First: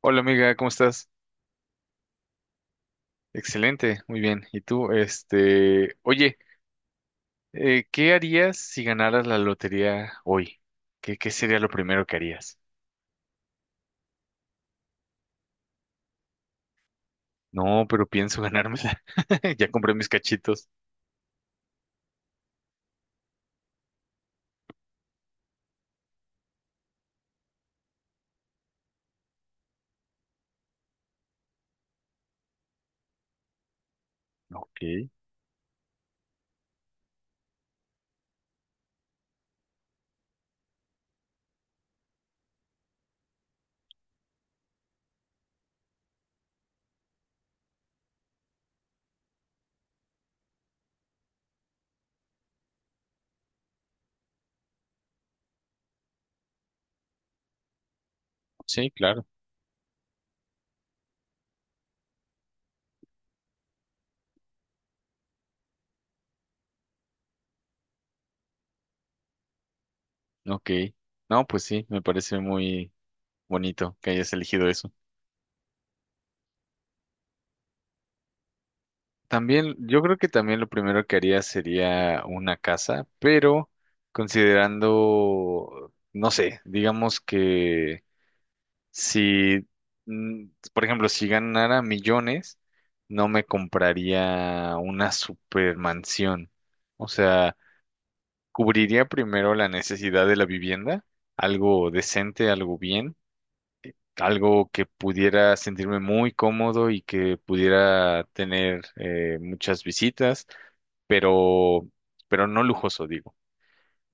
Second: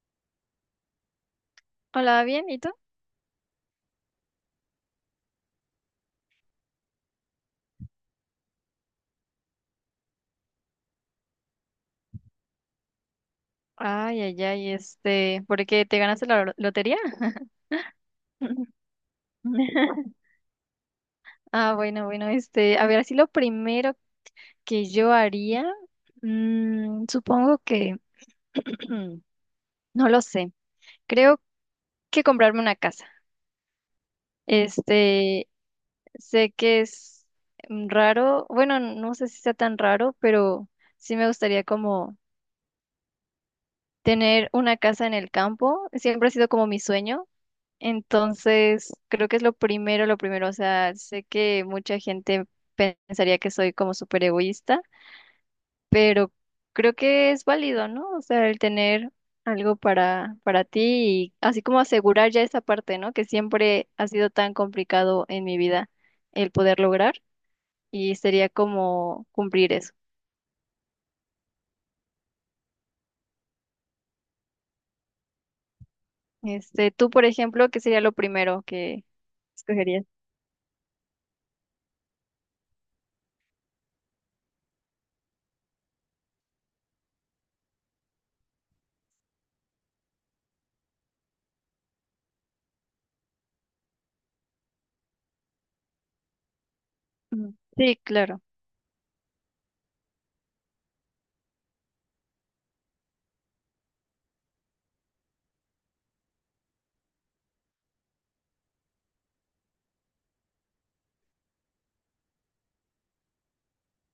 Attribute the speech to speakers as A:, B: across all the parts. A: Hola amiga, ¿cómo estás?
B: Hola, bien, ¿y tú?
A: Excelente, muy bien. ¿Y tú? Este, oye, ¿qué harías si ganaras la lotería hoy? ¿Qué sería lo primero que harías?
B: Ay, ay, ay, ¿por qué te ganaste la lotería?
A: No, pero pienso ganármela. Ya compré mis cachitos.
B: Ah, bueno, bueno, a ver, así lo primero que yo haría, supongo que, no lo sé, creo que comprarme una casa.
A: Ok,
B: Este, sé que es raro, bueno, no sé si sea tan raro, pero sí me gustaría como tener una casa en el campo, siempre ha sido como mi sueño. Entonces, creo que es lo primero, o sea, sé que mucha gente pensaría que soy como súper egoísta, pero creo que es válido, ¿no? O sea, el
A: sí,
B: tener
A: claro.
B: algo para ti y así como asegurar ya esa parte, ¿no? Que siempre ha sido tan complicado en mi vida el poder lograr y sería como cumplir eso.
A: Ok. No, pues sí, me parece muy bonito que hayas elegido eso.
B: Tú, por ejemplo, ¿qué sería lo primero que
A: También, yo
B: escogerías?
A: creo que también lo primero que haría sería una casa, pero considerando, no sé, digamos que Si, mm, por ejemplo, si ganara millones, no me compraría una supermansión. O
B: Ujú.
A: sea,
B: Sí, claro.
A: cubriría primero la necesidad de la vivienda, algo decente, algo bien, algo que pudiera sentirme muy cómodo y que pudiera tener muchas visitas, pero, pero no lujoso, digo.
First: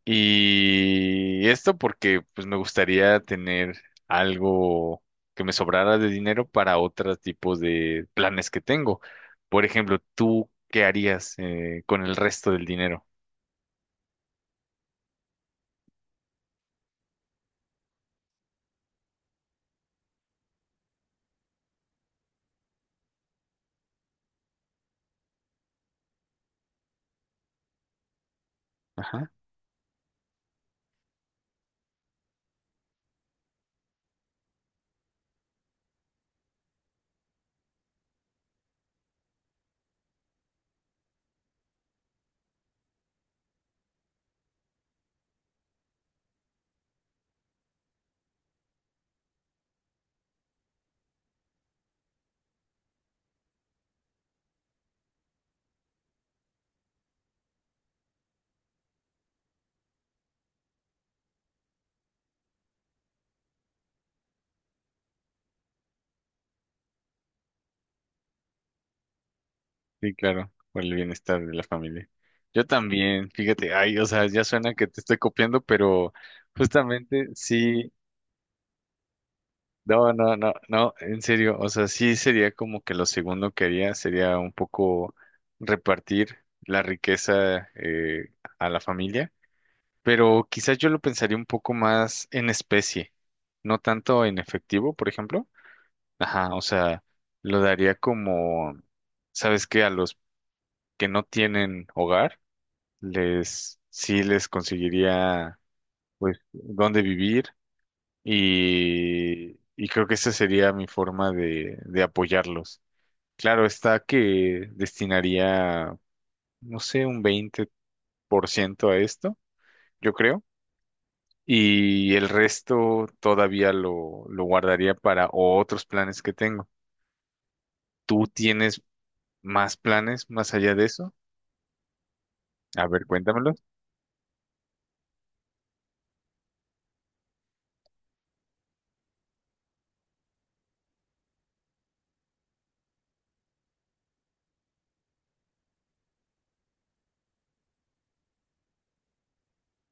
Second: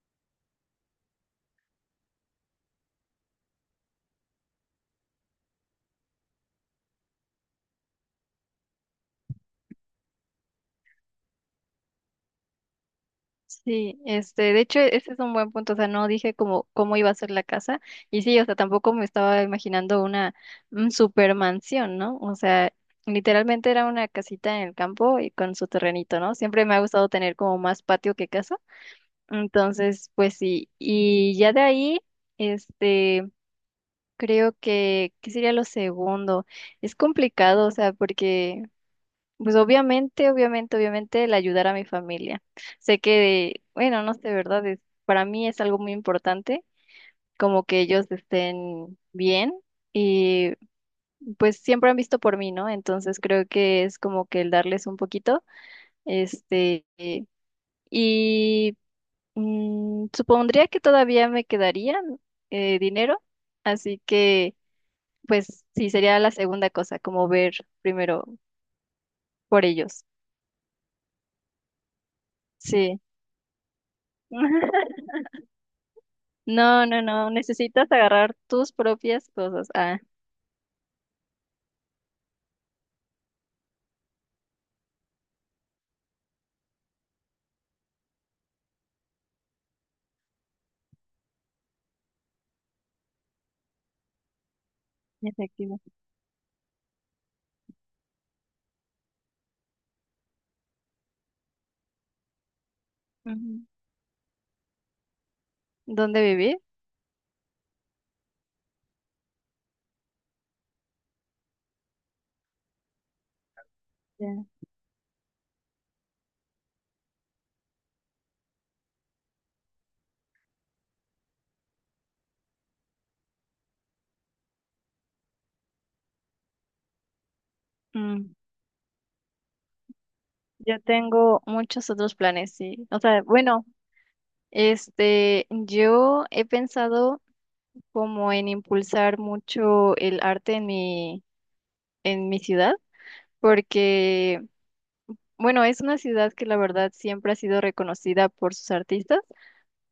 A: Y esto porque pues me gustaría tener algo que me sobrara de dinero para otros tipos de planes que tengo. Por ejemplo, ¿tú qué harías con el resto del dinero?
B: Sí, de hecho, ese es un buen punto, o sea, no dije cómo iba a ser la casa, y sí, o sea, tampoco me estaba imaginando una super mansión, ¿no? O sea, literalmente era una casita en el campo y con su terrenito, ¿no? Siempre me ha gustado tener como más patio que casa,
A: Ajá,
B: entonces, pues sí, y ya de ahí, este, creo que, ¿qué sería lo segundo? Es complicado, o sea, porque pues obviamente, obviamente, obviamente el ayudar a mi familia. Sé que, bueno, no sé, ¿verdad? Es- para mí es algo muy importante, como que ellos estén bien y pues siempre han visto por mí, ¿no? Entonces creo que es como que el darles un poquito, este, y supondría que todavía me quedarían dinero, así que pues sí, sería la segunda cosa, como ver primero por ellos.
A: sí, claro, por el bienestar de la familia. Yo
B: Sí.
A: también, fíjate, ay, o sea, ya suena que te estoy copiando, pero
B: No, no,
A: justamente
B: no, necesitas
A: sí.
B: agarrar tus propias cosas. Ah,
A: No, en serio, o sea, sí sería como que lo segundo que haría sería un poco repartir la riqueza a la familia, pero quizás yo lo pensaría un poco más en especie, no tanto en efectivo, por ejemplo.
B: efectivo.
A: Ajá, o sea, lo daría como, ¿sabes qué? A los que no tienen hogar,
B: Ujú.
A: les, sí les conseguiría,
B: ¿Dónde
A: pues,
B: vivir?
A: dónde vivir y creo que esa sería mi forma de apoyarlos. Claro, está
B: Ya.
A: que destinaría, no sé, un 20% a esto, yo creo. Y el resto todavía lo guardaría para otros planes que tengo. ¿Tú
B: Mm,
A: tienes más planes más allá
B: yo
A: de eso?
B: tengo muchos otros planes,
A: A
B: sí. O
A: ver,
B: sea,
A: cuéntamelos.
B: bueno, yo he pensado como en impulsar mucho el arte en en mi ciudad, porque, bueno, es una ciudad que la verdad siempre ha sido reconocida por sus artistas,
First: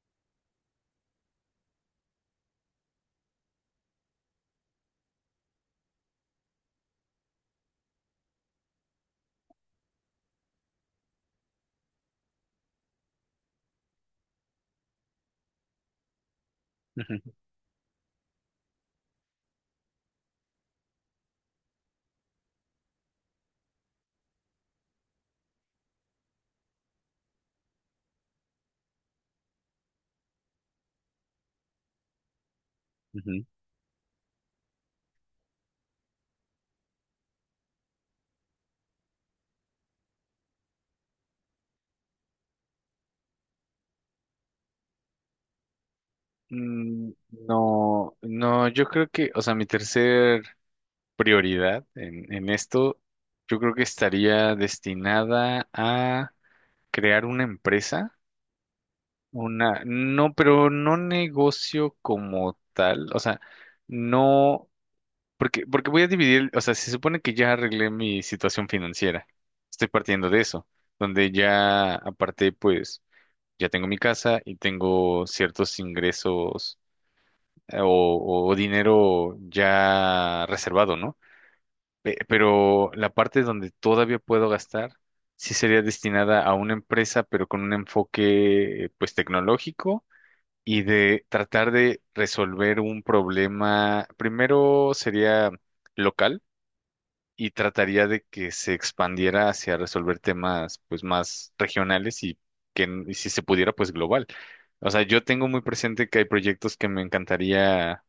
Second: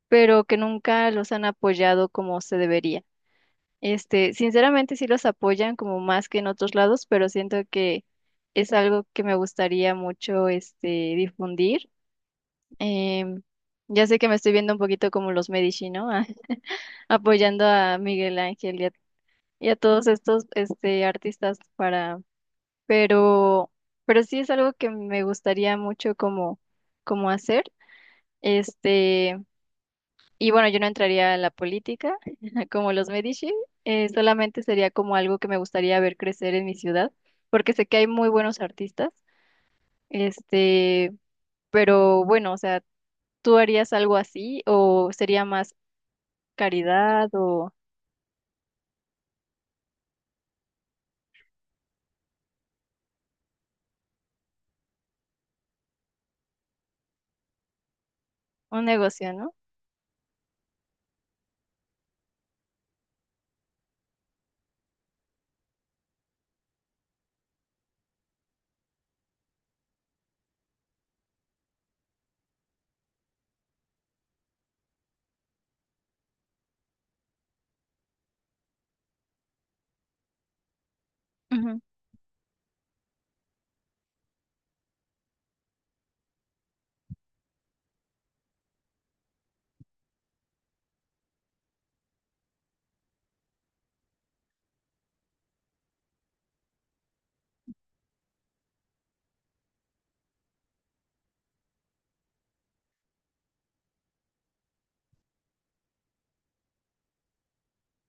B: pero que nunca los han apoyado como se debería. Sinceramente sí los apoyan como más que en otros lados, pero siento que es algo que me gustaría mucho difundir. Em, ya sé que me estoy viendo un poquito como los Medici, ¿no?
A: Ujú,
B: Apoyando a Miguel Ángel y a todos estos artistas para, pero, pero sí es algo que me gustaría mucho como hacer. Este, Y bueno, yo no entraría en la política como los
A: ujú.
B: Medici, solamente sería como algo que me gustaría ver crecer en mi ciudad, porque sé que hay muy buenos artistas, este, pero bueno, o sea, ¿tú harías algo así o sería más
A: Mm.
B: caridad o
A: No, no, yo creo que, o sea, mi tercer prioridad en esto, yo creo que estaría destinada a crear una empresa,
B: un negocio, ¿no?
A: una, no, pero no negocio como tal, o sea, no, porque voy a dividir, o sea, se supone que ya arreglé mi situación financiera, estoy partiendo de eso, donde ya aparte, pues, ya tengo mi casa y tengo ciertos ingresos o dinero ya reservado, ¿no?
B: Ujú.
A: Pero la parte donde todavía puedo gastar sí sería destinada a una empresa, pero con un enfoque pues tecnológico y de tratar de resolver un problema. Primero sería local y trataría de que se expandiera hacia resolver temas pues más regionales y y si se pudiera pues global. O sea, yo tengo muy presente que hay proyectos que me encantaría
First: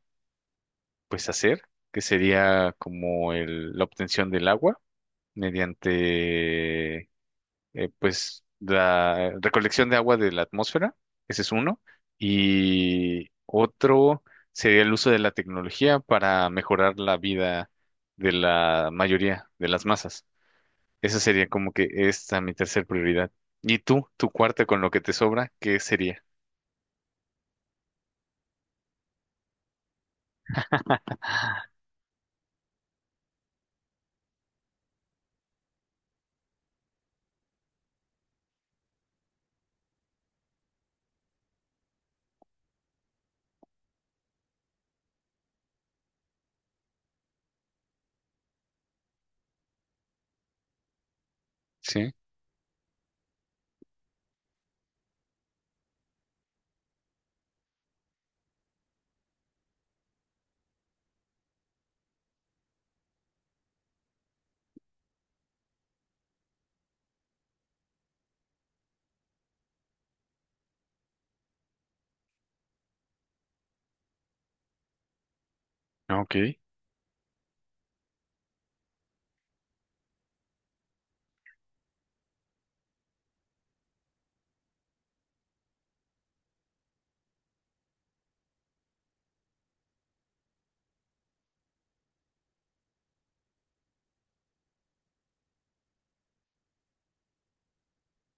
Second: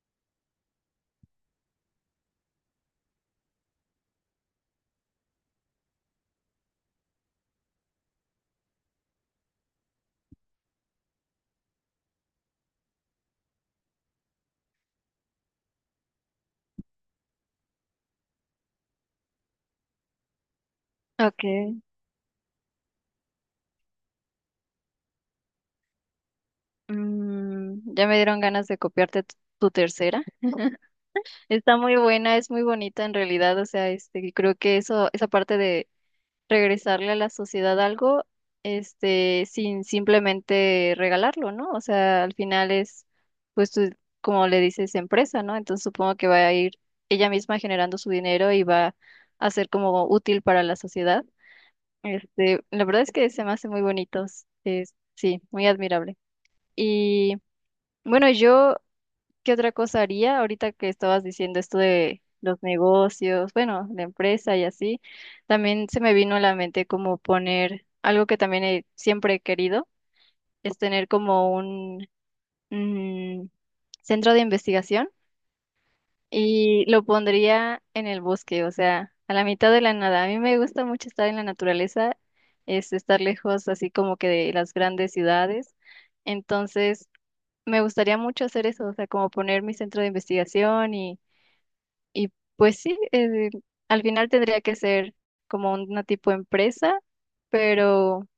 A: pues hacer, que sería como la obtención del agua mediante pues la recolección de agua de la atmósfera, ese es uno, y otro sería el uso de la tecnología para mejorar la vida de la mayoría de las masas. Esa
B: Ok,
A: sería como que esta mi tercer prioridad. ¿Y tú, tu cuarta con lo que te sobra, qué sería?
B: ya me dieron ganas de copiarte tu tercera. Está muy buena, es muy bonita en realidad, o sea, creo que eso, esa parte regresarle a la sociedad algo, sin simplemente regalarlo, ¿no? O sea, al final es, pues tú, como le dices, empresa, ¿no? Entonces supongo que va a ir ella misma generando su dinero y va a ser como útil para la sociedad.
A: Sí,
B: La verdad es que se me hace muy bonitos, es, sí, muy admirable. Y bueno, yo ¿qué otra cosa haría ahorita que estabas diciendo esto de los negocios, bueno, la empresa y así? También se me vino a la mente como poner algo que también he- siempre he querido, es tener como un mm, centro de investigación
A: ok.
B: y lo pondría en el bosque, o sea, a la mitad de la nada. A mí me gusta mucho estar en la naturaleza, es estar lejos así como que de las grandes ciudades. Entonces, me gustaría mucho hacer eso, o sea, como poner mi centro de investigación y pues sí, al final tendría que ser como una tipo empresa, pero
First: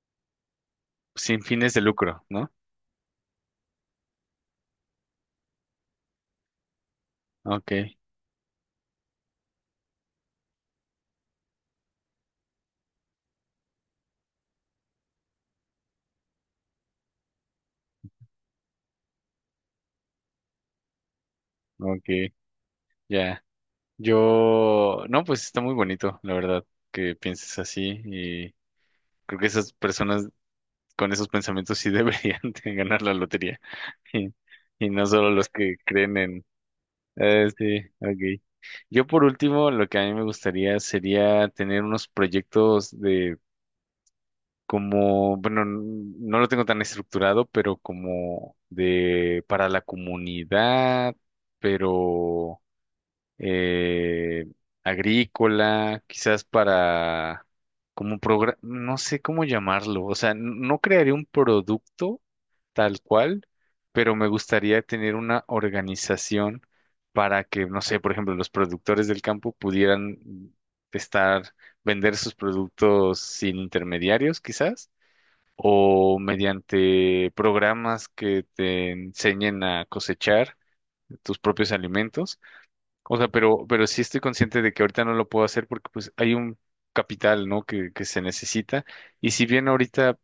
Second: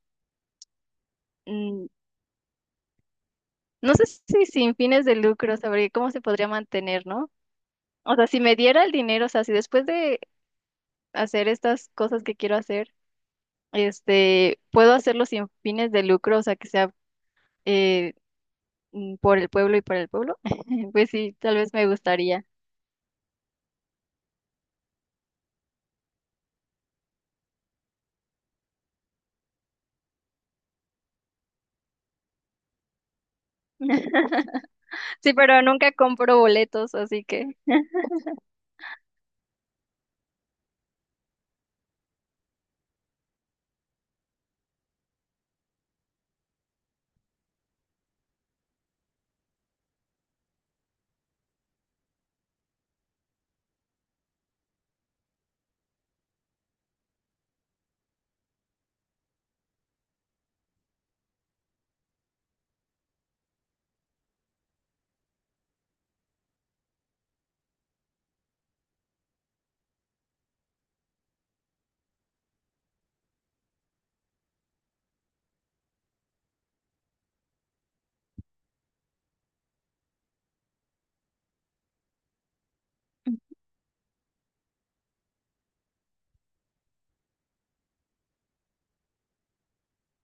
A: Sin fines de
B: mm,
A: lucro, ¿no?
B: no sé si sin fines de lucro, sabría cómo se podría mantener, ¿no?
A: Ok,
B: O sea, si me diera el dinero, o sea, si después de hacer estas cosas que quiero hacer, puedo hacerlo sin fines de lucro, o sea, que sea eh, por el pueblo y para el pueblo, pues sí, tal vez me
A: ok,
B: gustaría.
A: ya. Yo, no, pues está muy bonito, la verdad, que pienses así. Creo que esas personas con esos pensamientos sí deberían de ganar la lotería. Y, y no solo
B: Sí,
A: los
B: pero
A: que
B: nunca
A: creen
B: compro
A: en...
B: boletos, así que
A: Sí, ok. Yo por último, lo que a mí me gustaría sería tener unos proyectos de como, bueno, no lo tengo tan estructurado, pero como de para la comunidad, pero eh, agrícola, quizás para como programa, no sé cómo llamarlo, o sea, no crearía un producto tal cual, pero me gustaría tener una organización para que, no sé, por ejemplo, los productores del campo pudieran estar, vender sus productos sin intermediarios, quizás, o mediante programas que te enseñen a cosechar tus propios alimentos, o sea, pero sí estoy consciente de que ahorita no lo puedo hacer porque pues hay un capital, ¿no? Que se necesita. Y si bien ahorita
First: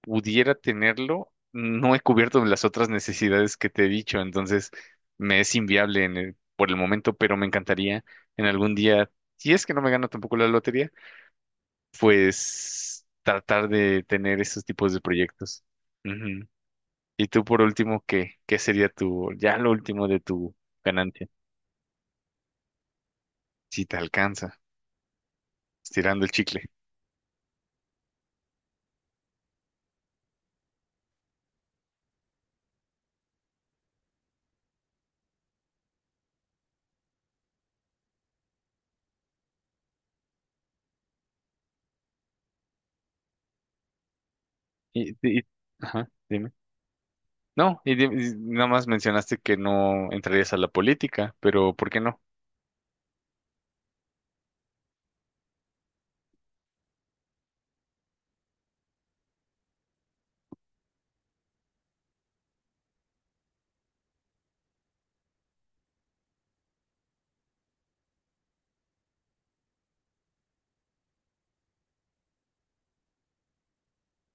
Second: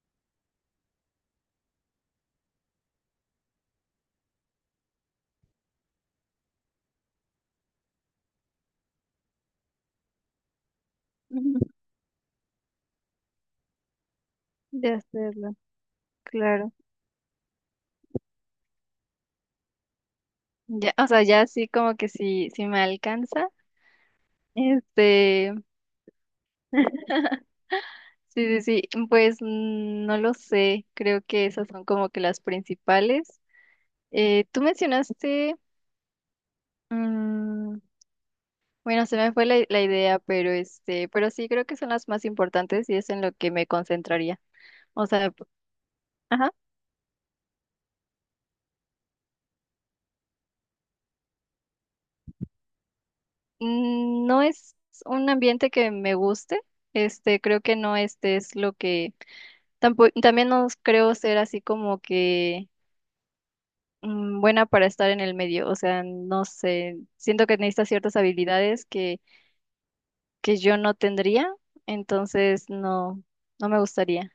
A: pudiera tenerlo, no he cubierto las otras necesidades que te he dicho, entonces me es inviable por el momento, pero me encantaría en algún día, si es que no me gano tampoco la lotería, pues tratar de tener esos tipos
B: de
A: de
B: hacerlo,
A: proyectos. Ujú.
B: claro.
A: Y tú por último, ¿qué, qué sería tu, ya lo último de tu
B: Ya, o sea,
A: ganancia,
B: ya sí como que sí, sí me alcanza.
A: si te alcanza,
B: Este,
A: estirando el chicle?
B: sí, sí, sí, pues no lo sé, creo que esas son como que las principales. Tú mencionaste, mm, bueno, se me fue la idea, pero este, pero sí creo que son las más importantes y es en lo que me concentraría. O
A: Y,
B: sea,
A: y-
B: p-
A: ajá, dime.
B: ajá,
A: No, y nada más mencionaste que no entrarías a la política, pero ¿por qué no?
B: no es un ambiente que me guste, creo que no este es lo que, tampoco, también no creo ser así como que buena para estar en el medio. O sea, no sé, siento que necesita ciertas habilidades que yo no tendría, entonces no, no me gustaría.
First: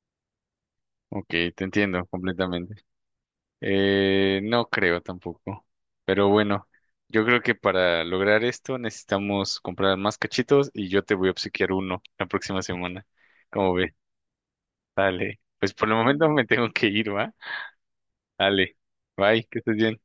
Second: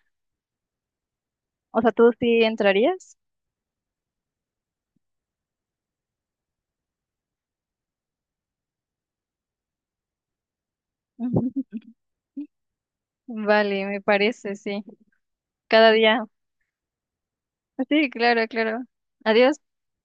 A: Ok, te
B: O sea,
A: entiendo
B: ¿tú sí
A: completamente.
B: entrarías?
A: No creo tampoco. Pero bueno, yo creo que para lograr esto necesitamos comprar más cachitos y yo te voy a obsequiar uno la próxima semana. ¿Cómo
B: Vale,
A: ves?
B: me parece, sí.
A: Dale. Pues por
B: Cada
A: el
B: día.
A: momento me tengo que ir, ¿va?
B: Sí, claro,
A: Dale.
B: claro.
A: Bye, que
B: Adiós.
A: estés bien.